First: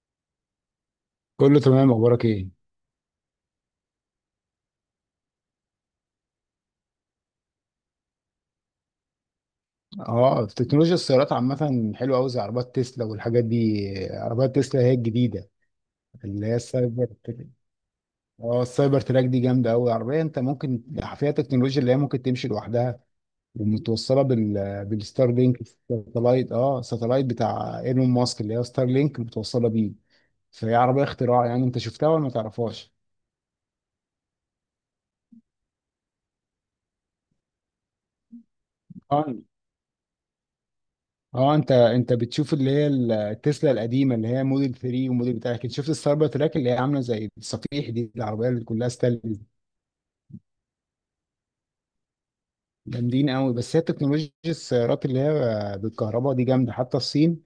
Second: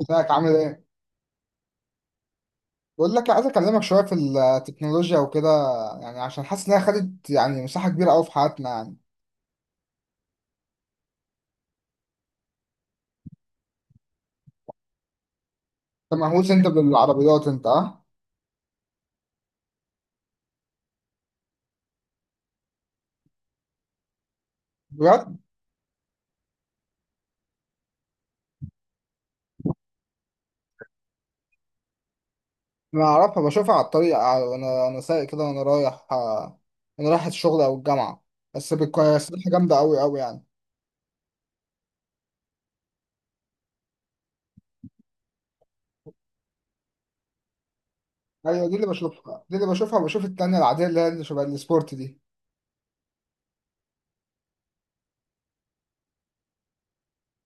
ازيك؟ عامل ايه؟ كله تمام، اخبارك ايه؟ بقول لك عايز اكلمك شويه في التكنولوجيا وكده، يعني عشان حاسس انها خدت يعني مساحه كبيره قوي في حياتنا يعني. اه في تكنولوجيا السيارات عامه حلوه قوي زي عربات تسلا والحاجات دي. عربات تسلا هي الجديده، انت اللي مهووس هي انت السايبر تراك. بالعربيات انت، اه؟ اه السايبر تراك دي جامده قوي. عربيه انت ممكن فيها تكنولوجيا اللي هي ممكن تمشي لوحدها، ومتوصله بالستار بجد؟ لينك. ساتلايت، ساتلايت بتاع ايلون ماسك اللي هي ستار لينك متوصله بيه. فهي عربيه اختراع، يعني انت شفتها ولا ما تعرفهاش؟ انا اعرفها، بشوفها على الطريق وانا سايق كده وانا رايح، وانا رايح الشغل او الجامعه. بس بتكون جامده قوي قوي يعني. اه، انت بتشوف اللي هي التسلا القديمه اللي هي موديل 3 وموديل بتاع كده. شفت السايبر تراك اللي هي عامله زي الصفيح دي، العربيه اللي ايوه دي اللي كلها ستايل بشوفها، دي. دي اللي بشوفها. وبشوف التانيه العاديه اللي هي اللي شبه السبورت دي. جامدين قوي. بس هي تكنولوجيا السيارات اللي هي بالكهرباء دي جامده. حتى الصين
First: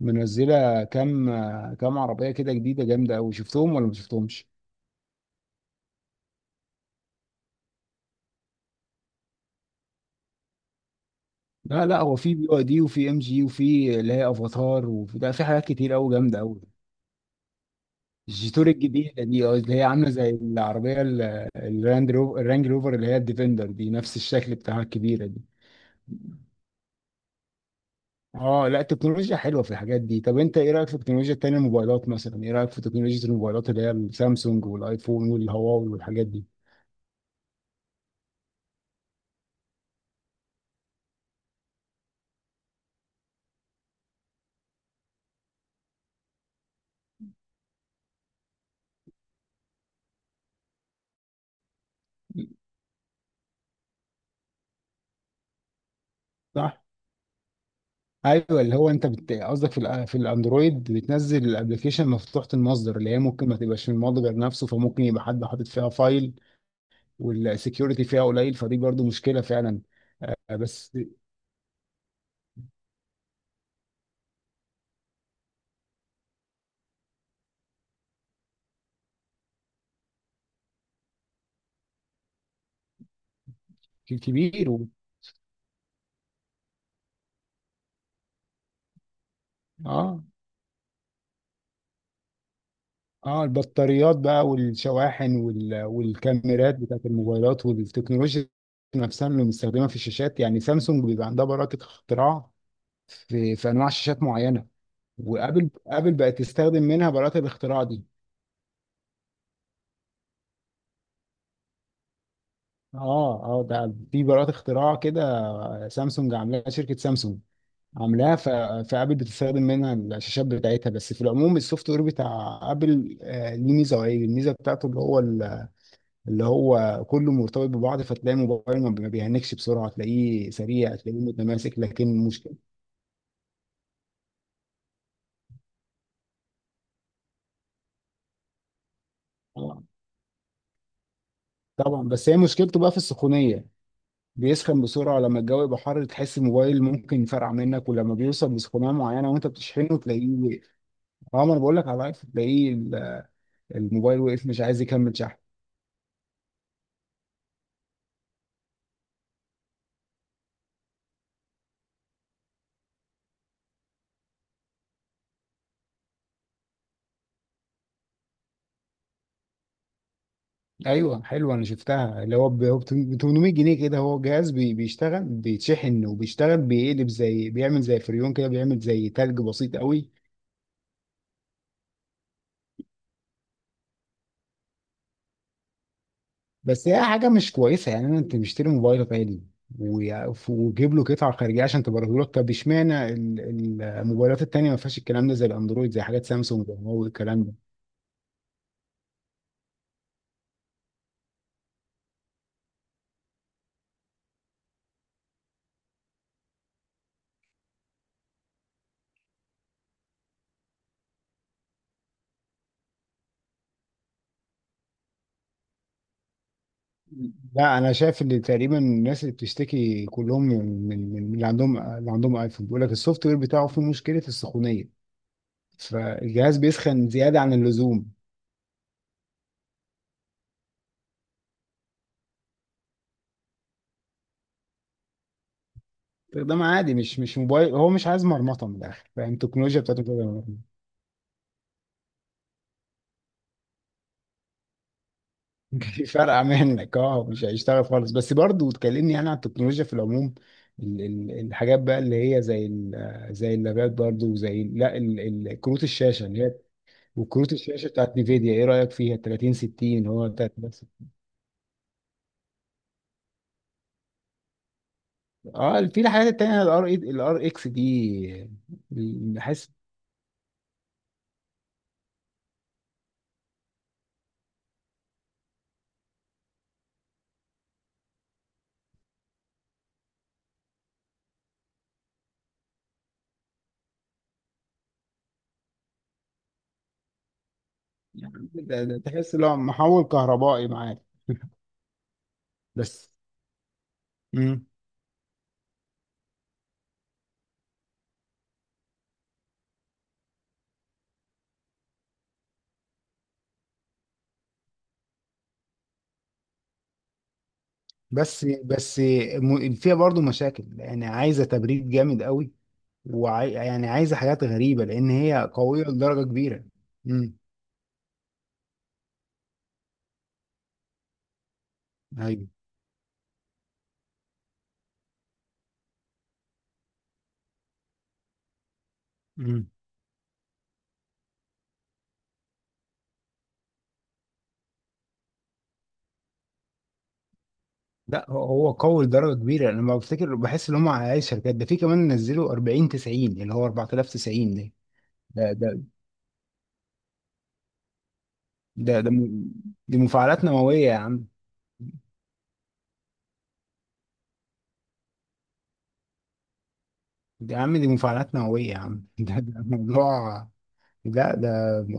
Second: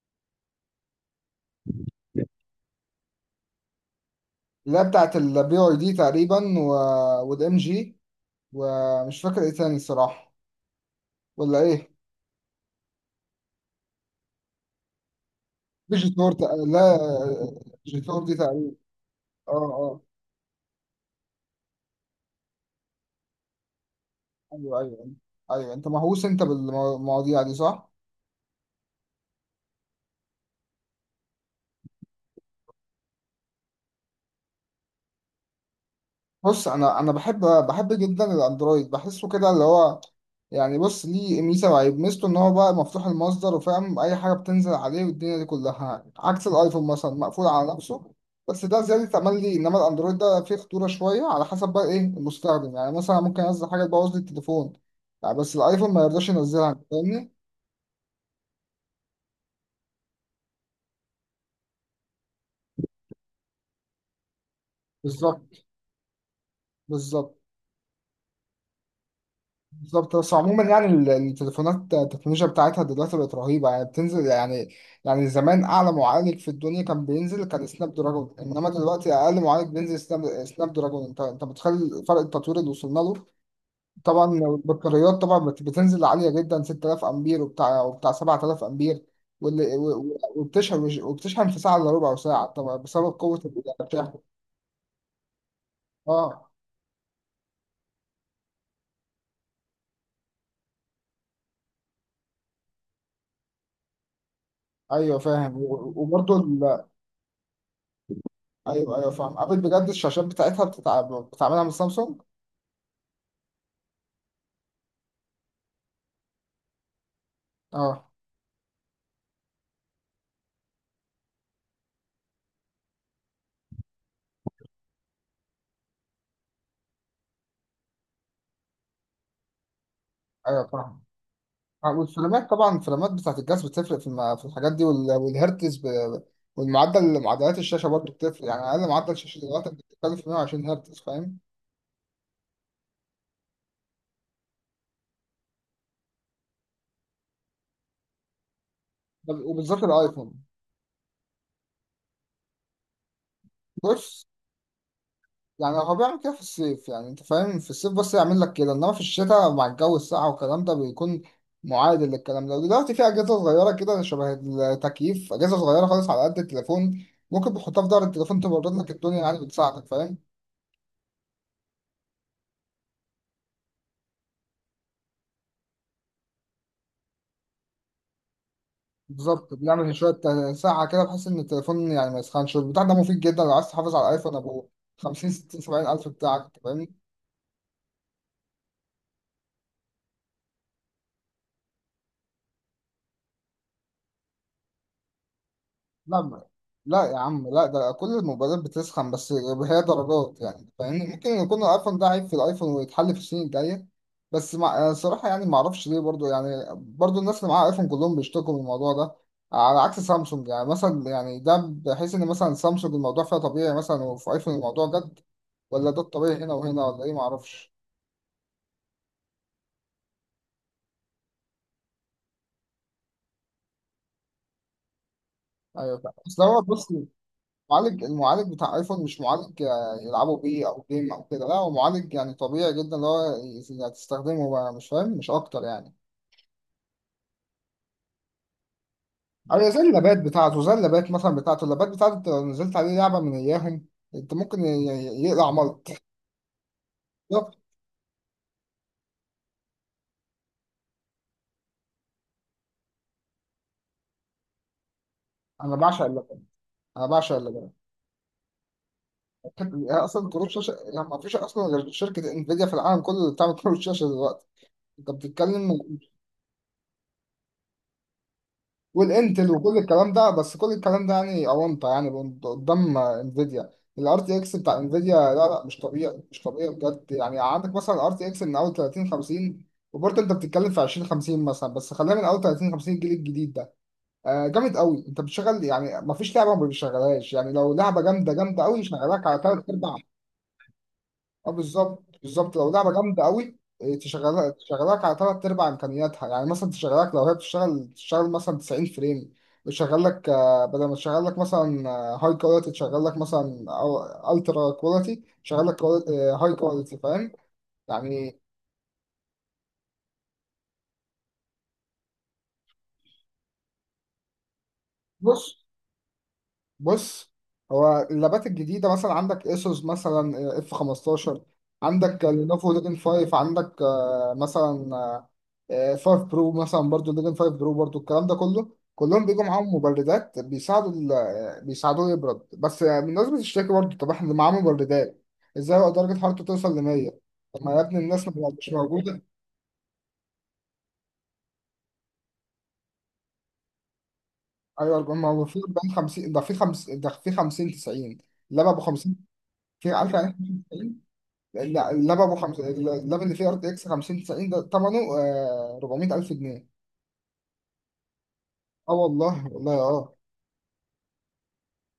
منزله كام عربيه كده جديده جامده قوي، شفتهم ولا ما شفتهمش؟ اللي هي بتاعت البي واي دي تقريبا والام جي، ومش فاكر ايه تاني الصراحه. ولا لا ايه؟ لا، هو في بي واي دي، وفي ام جي، وفي اللي هي افاتار، وفي ده، في حاجات كتير مش قوي جامده قوي. لا، جيتار دي الجيتور تقريبا. الجديدة دي، اه اه، اللي هي اه. عاملة زي العربية الراند روفر، الرانج روفر اللي هي الديفندر دي، نفس الشكل ايوه بتاعها ايوه. الكبيرة دي. ايوه، انت مهووس بالمواضيع دي صح؟ اه لا، التكنولوجيا حلوة في الحاجات دي. طب انت ايه رأيك في التكنولوجيا التانية، الموبايلات مثلا؟ ايه رأيك في تكنولوجيا الموبايلات اللي هي السامسونج والايفون والهواوي والحاجات دي؟ بص، انا بحب جدا الاندرويد، بحسه كده اللي هو، يعني بص ليه ميزه وعيب. ميزته ان هو بقى مفتوح المصدر وفاهم اي حاجه بتنزل عليه والدنيا دي كلها، عكس الايفون مثلا مقفول على نفسه. بس ده زياده امل لي. انما الاندرويد ده فيه خطوره شويه على حسب بقى ايه المستخدم. يعني مثلا ممكن انزل حاجه تبوظ لي التليفون يعني، بس الايفون ما يرضاش ينزلها. أنت صح. فاهمني؟ ايوه، اللي هو انت قصدك في في الاندرويد بتنزل الابلكيشن مفتوحه المصدر، اللي هي ممكن ما تبقاش من المصدر نفسه، فممكن يبقى حد بالظبط. حاطط فيها فايل. بالظبط. والسكيورتي فيها قليل، فدي برضو مشكله فعلا. بالظبط. بس آه، عموما يعني بس. التليفونات التكنولوجيا بتاعتها دلوقتي بقت رهيبة، يعني بتنزل يعني. يعني زمان أعلى معالج في الدنيا كان بينزل كان سناب دراجون، إنما دلوقتي أقل معالج بينزل سناب دراجون. أنت متخيل فرق التطوير اللي وصلنا له؟ طبعا كبير. البطاريات، بتنزل عالية جدا، 6000 أمبير وبتاع 7000 أمبير، واللي و- و- اه وبتشحن وبتشحن في ساعة إلا ربع ساعة طبعا بسبب قوة اه، بتاعها. البطاريات بقى والشواحن اه. والكاميرات بتاعت الموبايلات والتكنولوجيا نفسها اللي مستخدمه في الشاشات. يعني سامسونج بيبقى عندها براءة اختراع في انواع شاشات معينه. ايوه فاهم ابل بقت تستخدم وبرضه. منها براءة الاختراع دي. ايوه ايوه فاهم. ابل بجد الشاشات بتاعتها بتعملها من سامسونج. اه اه، ده في براءة اختراع كده سامسونج عاملاها، شركه سامسونج اه. عاملاها، فابل بتستخدم منها الشاشات بتاعتها. بس في العموم، السوفت وير بتاع ابل ليه ميزه وعيب. الميزه بتاعته اللي هو كله مرتبط ببعض، فتلاقي الموبايل ما بيهنكش بسرعة، تلاقيه ايوه سريع، فاهم. تلاقيه متماسك. لكن والفريمات، مشكلة. طبعا الفريمات بتاعت الجهاز بتفرق في الحاجات دي، والهرتز والمعدل، معدلات الشاشه برضه بتفرق. يعني اقل معدل شاشه دلوقتي طبعا بتتكلم في 120 هرتز، فاهم؟ طبعا. بس هي مشكلته بقى في السخونية، بيسخن بسرعة. لما الجو يبقى حر تحس الموبال ممكن يفرقع منك، ولما بيوصل لسخونية معينة وانت وبالذات بتشحنه تلاقيه الايفون. وقف. اه، ما انا بقول لك على لايف تلاقيه الموبايل بص، وقف، مش عايز يكمل شحن. يعني هو بيعمل كده في الصيف، يعني انت فاهم، في الصيف بس يعمل لك كده. انما في الشتاء مع الجو الساقع والكلام ده بيكون معادل للكلام ده. ودلوقتي في اجهزه صغيره كده شبه التكييف، اجهزه صغيره خالص على قد التليفون، ممكن بتحطها في ظهر التليفون تبرد لك الدنيا يعني، بتساعدك، فاهم؟ ايوه حلوه، انا شفتها اللي هو ب 800 جنيه كده. هو جهاز بيشتغل، بيتشحن وبيشتغل، بيقلب، زي بيعمل زي فريون كده، بيعمل زي تلج بالظبط. بسيط بنعمل قوي. ساعه كده بحيث ان التليفون يعني ما يسخنش، والبتاع ده مفيد جدا لو عايز تحافظ على الايفون ابو 50 60 70 الف بتاعك. بس هي حاجه مش كويسه يعني. انا انت مشتري موبايل غالي وجيب له قطعه خارجيه عشان تبرده لك؟ طب اشمعنى الموبايلات التانيه ما فيهاش الكلام ده، زي الاندرويد، زي لا حاجات ما- سامسونج لا وهواوي، يا الكلام عم ده. لا، ده كل الموبايلات بتسخن، بس هي درجات يعني، فاهمني؟ ممكن يكون الايفون ده عيب في الايفون ويتحل في السنين الجايه. بس مع صراحه يعني ما اعرفش ليه، برضو يعني برضو الناس اللي معاها ايفون كلهم بيشتكوا من الموضوع ده، على عكس سامسونج. يعني مثلا يعني ده بحيث ان مثلا سامسونج الموضوع فيها طبيعي مثلا، وفي ايفون الموضوع جد. ولا ده الطبيعي هنا وهنا ولا ايه، ما اعرفش. لا، انا شايف ان تقريبا الناس اللي بتشتكي كلهم من اللي عندهم، اللي عندهم ايفون، بيقول لك السوفت وير بتاعه فيه مشكله السخونيه، ايوه فاهم. بس فالجهاز هو بص، بيسخن زياده عن المعالج، اللزوم. المعالج بتاع ايفون مش معالج يلعبوا بيه او جيم او كده. لا هو معالج يعني طبيعي جدا، اللي هو يعني تستخدمه بقى مش فاهم مش اكتر يعني. ده عادي، مش موبايل، هو مش عايز مرمطه من الاخر، فاهم؟ او زي التكنولوجيا بتاعته اللابات كده. بتاعته، زي اللابات مثلا بتاعته، اللابات بتاعته انت لو نزلت عليه لعبه من اياهم انت ممكن يقلع ملط. فرقع منك، مش بالظبط. هيشتغل خالص. بس برضه تكلمني يعني عن التكنولوجيا في العموم. الحاجات بقى اللي هي زي زي اللابات برضه، وزي لا انا كروت بعشق الشاشه اللابات. اللي هي. انا بعشق وكروت اللابات. الشاشه بتاعت نيفيديا ايه رايك فيها؟ 30 هي 60، هو اصلا كروت 30 شاشه يعني 60. ما فيش اصلا غير شركه انفيديا في العالم كله اللي بتعمل كروت شاشه دلوقتي. انت بتتكلم اه في الحاجات التانيه، الار اكس دي. والانتل بحس. وكل الكلام ده، بس كل الكلام ده يعني اونطه يعني قدام انفيديا. الار تي اكس بتاع انفيديا، لا مش طبيعي مش طبيعي بجد. يعني عندك مثلا الار تي اكس من اول 30 50، وبرضه انت بتتكلم في 20 50 مثلا، بس خلينا من اول 30 50، الجيل الجديد ده آه جامد قوي. انت بتشغل يعني، ما فيش لعبه ما بيشغلهاش يعني، لو لعبه جامده يعني جامده قوي ده يشغلك تحس على لو ثلاث ارباع. محول كهربائي معاك. اه بالظبط بالظبط، لو لعبه بس. جامده قوي، تشغلها مم. تشغلك على ثلاث ارباع امكانياتها، يعني مثلا تشغلك، لو هي بتشتغل تشتغل مثلا 90 فريم، بتشغل لك بدل ما تشغل لك مثلا هاي كواليتي تشغل لك مثلا او الترا كواليتي، تشغل لك هاي كواليتي فاهم يعني. بس فيها برضه مشاكل يعني، عايزه تبريد جامد قوي، يعني عايزه حاجات غريبه، لان هي بص قويه لدرجه كبيره. بص امم هو اللابات الجديدة مثلا عندك اسوس مثلا اف 15، عندك ايوه. لينوفو ليجن 5، عندك مثلا 5 برو مثلا، برضو ليجن 5 برو برضو، الكلام ده كله كلهم بيجوا امم معاهم مبردات بيساعدوا بيساعدوه يبرد. بس آه، الناس بتشتكي برضو، طب احنا اللي معاه مبردات ازاي هو درجة حرارته توصل ل 100؟ طب ما يا ابني لا، الناس هو مش هو قوي موجودة. لدرجه كبيره. انا لما بفتكر بحس ان هم على الشركات ده في كمان نزلوا 40 90، اللي هو 4090. ايوه ما هو ده ده في ده 40 50، ده في 50، ده في 50 90، لما ب ده, ده 50 م... في، دي عارف مفاعلات يعني نوويه يا عم. إيه. لا اللاب ابو خمس، اللاب اللي فيه ار تي اكس 50 90 ده ثمنه 400 الف جنيه. يا عم، دي مفاعلات نوويه يا اه عم. والله ده والله اه. موضوع. لا ده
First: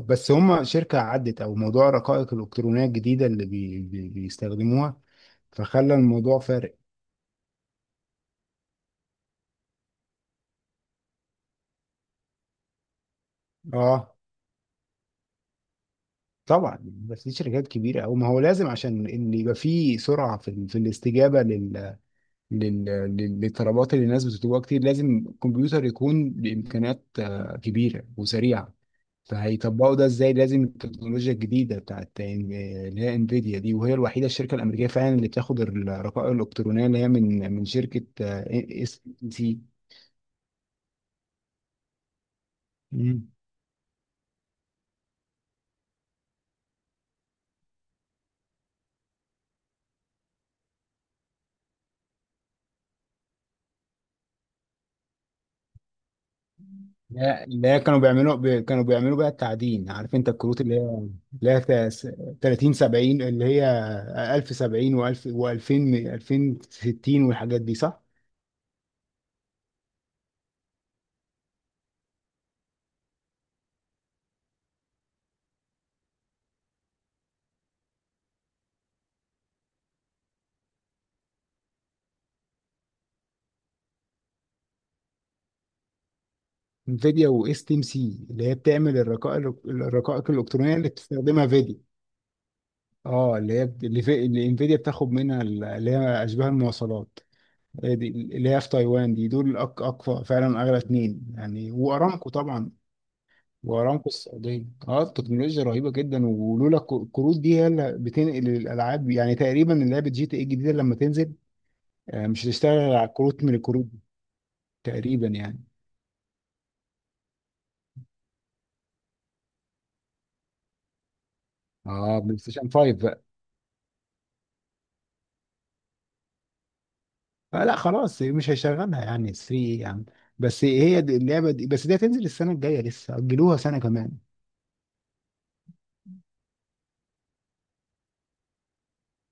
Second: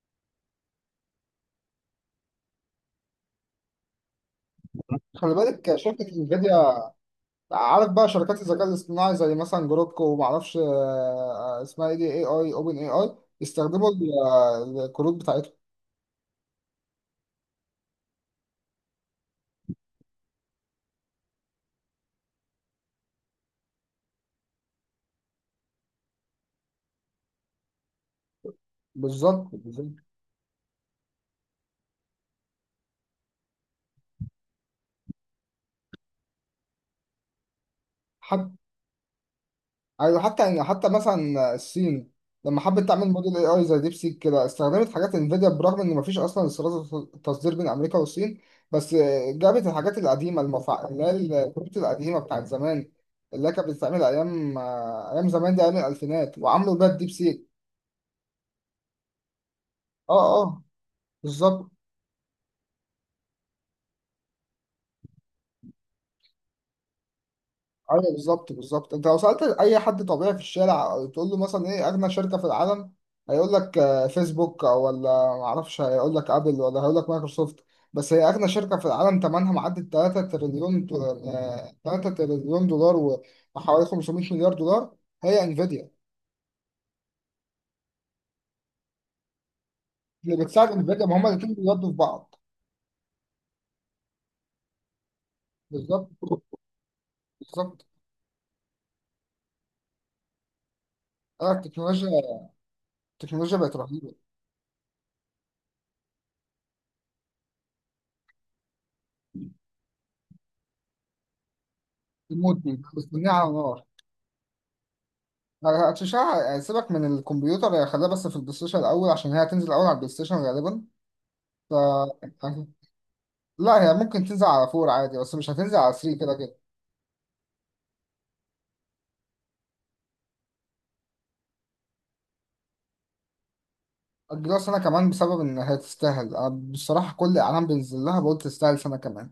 بس هم شركه عدت، او موضوع الرقائق الالكترونيه الجديده اللي بيستخدموها، خلي بالك فخلى شركه الموضوع فارق. انفيديا، عارف بقى شركات الذكاء الاصطناعي زي مثلا جروك وما اعرفش آه، اسمها ايه، دي اي اي، اوبن اي اي، يستخدموا اه الكروت بتاعتهم. طبعا. بس دي شركات كبيره، او ما هو لازم، عشان ان يبقى في سرعه في، في الاستجابه للطلبات اللي الناس بتطلبها كتير، لازم الكمبيوتر يكون بامكانيات كبيره وسريعه. بالظبط بالظبط. فهيطبقوا ده ازاي؟ لازم التكنولوجيا الجديده بتاعت اللي هي انفيديا دي، وهي الوحيده الشركه الامريكيه فعلا اللي بتاخد الرقائق الالكترونيه اللي هي من شركه آه، إيه، اس سي. ايوه حتى يعني حتى مثلا الصين لما حبت تعمل موديل اي اي زي ديب سيك كده، استخدمت حاجات انفيديا برغم ان مفيش اصلا استيراد تصدير بين امريكا والصين. بس جابت الحاجات القديمه اللي هي الكروت القديمه بتاعت زمان، اللي هي كانت بتتعمل ايام زمان دي، ايام الالفينات، وعملوا بيها الديب لا، سيك. اللي هي كانوا بيعملوا بقى التعدين، عارف؟ اه انت الكروت اه. اللي هي بالظبط. 30 70، اللي هي 1000 70 و1000 و2000 2060 والحاجات دي، صح؟ ايوه بالظبط بالظبط. انت لو سالت اي حد طبيعي في الشارع تقول له مثلا ايه اغنى شركه في العالم، هيقول لك فيسبوك او ولا معرفش، هيقول لك ابل ولا هيقول لك مايكروسوفت. بس هي اغنى شركه في العالم، ثمنها معدي 3 تريليون، 3 تريليون دولار وحوالي 500 مليار دولار، هي انفيديا. انفيديا، واس تي ام سي اللي هي بتعمل الرقائق، اللي بتساعد الالكترونيه اللي انفيديا، ما هم بتستخدمها الاثنين فيديو. بيودوا في بعض. اه اللي هي اللي انفيديا بتاخد منها اللي بالظبط هي اشباه المواصلات. بالظبط. هي دي اللي هي في تايوان دي. دول اقوى فعلا، اغلى اتنين يعني، وارامكو التكنولوجيا، طبعا. التكنولوجيا بقت وارامكو رهيبه. السعوديه. اه التكنولوجيا رهيبه جدا. ولولا الكروت دي هي اللي بتنقل الالعاب. يعني تقريبا لعبه جي تي اي الجديده لما تنزل، مش الموت هتشتغل دي على بس منيعة كروت على من نار. الكروت دي. تقريبا يعني. هتشع، سيبك من الكمبيوتر، هي خليها بس في البلاي ستيشن الاول، عشان هي هتنزل الاول على البلاي ستيشن غالبا ف اه بلاي ستيشن 5 بقى. لا هي ممكن تنزل على فور عادي، بس مش هتنزل على 3 كده كده. آه لا خلاص، مش هيشغلها يعني 3، ايه يعني؟ بس هي دي اللعبه دي، بس دي هتنزل السنه الجايه، لسه اجلوها سنه كمان. اجلها سنه كمان بسبب ان هي تستاهل، انا بصراحه كل اعلان بينزل لها بقول تستاهل سنه كمان.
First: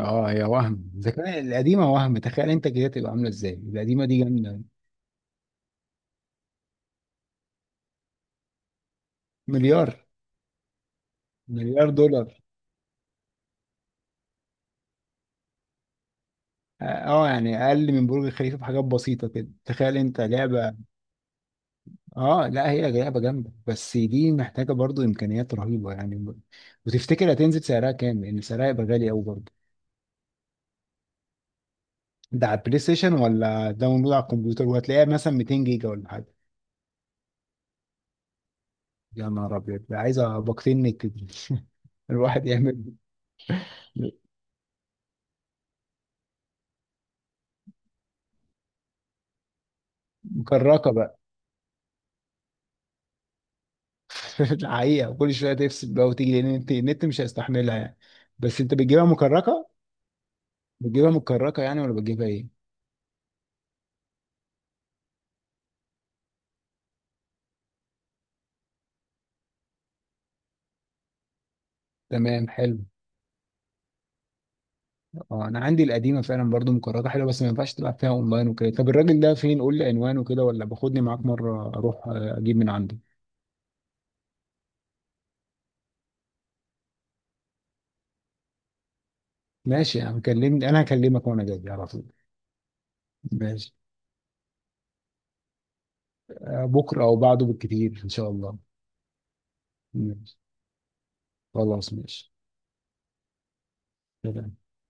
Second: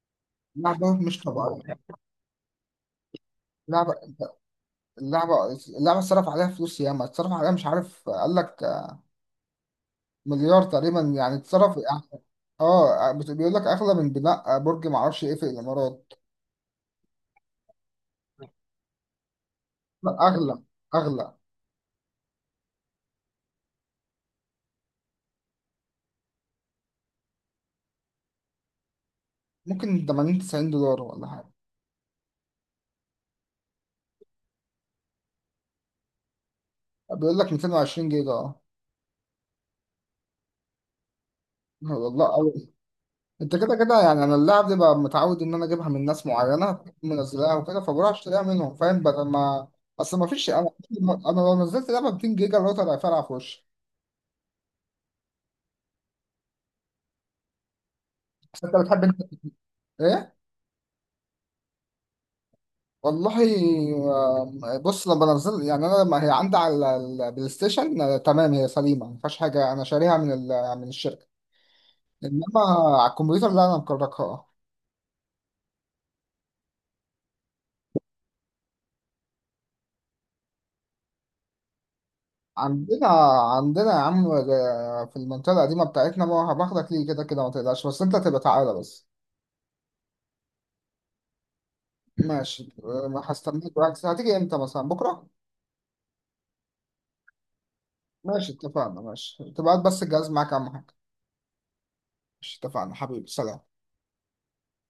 اه، يا وهم، لعبه اذا مش كان طبيعيه. القديمه وهم، تخيل انت كده تبقى عامله ازاي؟ لعبه، القديمه دي جامده. اللعبه، اللعبه اتصرف عليها فلوس ياما، اتصرف عليها مش عارف قال لك مليار. مليار تقريبا يعني اتصرف. مليار دولار. اه بيقول لك اغلى من بناء برج معرفش ايه في الامارات. اه. يعني اقل من برج الخليفه بحاجات بسيطه كده، تخيل لا انت، اغلى. لعبه. اغلى. اه لا، هي لعبه جامده، بس دي محتاجه برضو امكانيات رهيبه يعني. وتفتكر هتنزل سعرها كام؟ لان سعرها هيبقى غالي قوي برضو. ممكن 80 90 دولار ولا حاجة. ده على البلاي ستيشن، ولا داونلود على الكمبيوتر وهتلاقيها مثلا 200 جيجا ولا حاجه؟ بيقول لك 220 جيجا اه. يا نهار ابيض، ده عايزه باقتين نت دي. والله الواحد أوي. يعمل. انت كده كده يعني انا اللعب دي بقى متعود ان انا اجيبها من ناس معينة منزلاها وكده، فبروح اشتريها منهم فاهم، بدل ما، اصل ما فيش، انا مكركه بقى. انا لو نزلت لعبة 200 جيجا الراوتر هيفرقع في وشي. الحقيقه كل شويه تفصل بقى وتيجي، لان النت مش هيستحملها يعني. بس بس انت انت بتحب بتجيبها انت مكركه، ايه؟ بتجيبها مكركه يعني ولا بتجيبها ايه؟ والله بص، لما بنزل يعني، انا لما هي عندي على البلاي ستيشن تمام هي سليمة ما فيهاش حاجة، انا شاريها من من الشركة. تمام انما حلو. على الكمبيوتر لا انا مكركها. اه انا عندي القديمه فعلا برضو مكررة حلوه، بس ما ينفعش تلعب فيها اونلاين وكده. طب الراجل ده فين؟ قول لي عنوانه كده، ولا باخدني معاك مره اروح اجيب من عنده. عندنا. عندنا يا عم في المنطقة القديمة بتاعتنا، ما هباخدك ليه كده كده، ما تقلقش بس انت تبقى تعالى بس. ماشي يا عم، كلمني، انا هكلمك وانا جاي على طول. ماشي ما ماشي. هستناك، وقت هتيجي امتى مثلا بكرة؟ بكره او بعده بالكتير ان شاء ماشي الله. اتفقنا. ماشي تبقى هات بس الجهاز ماشي معاك اهم حاجة. خلاص، ماشي. ماشي اتفقنا حبيبي، سلام. سلام.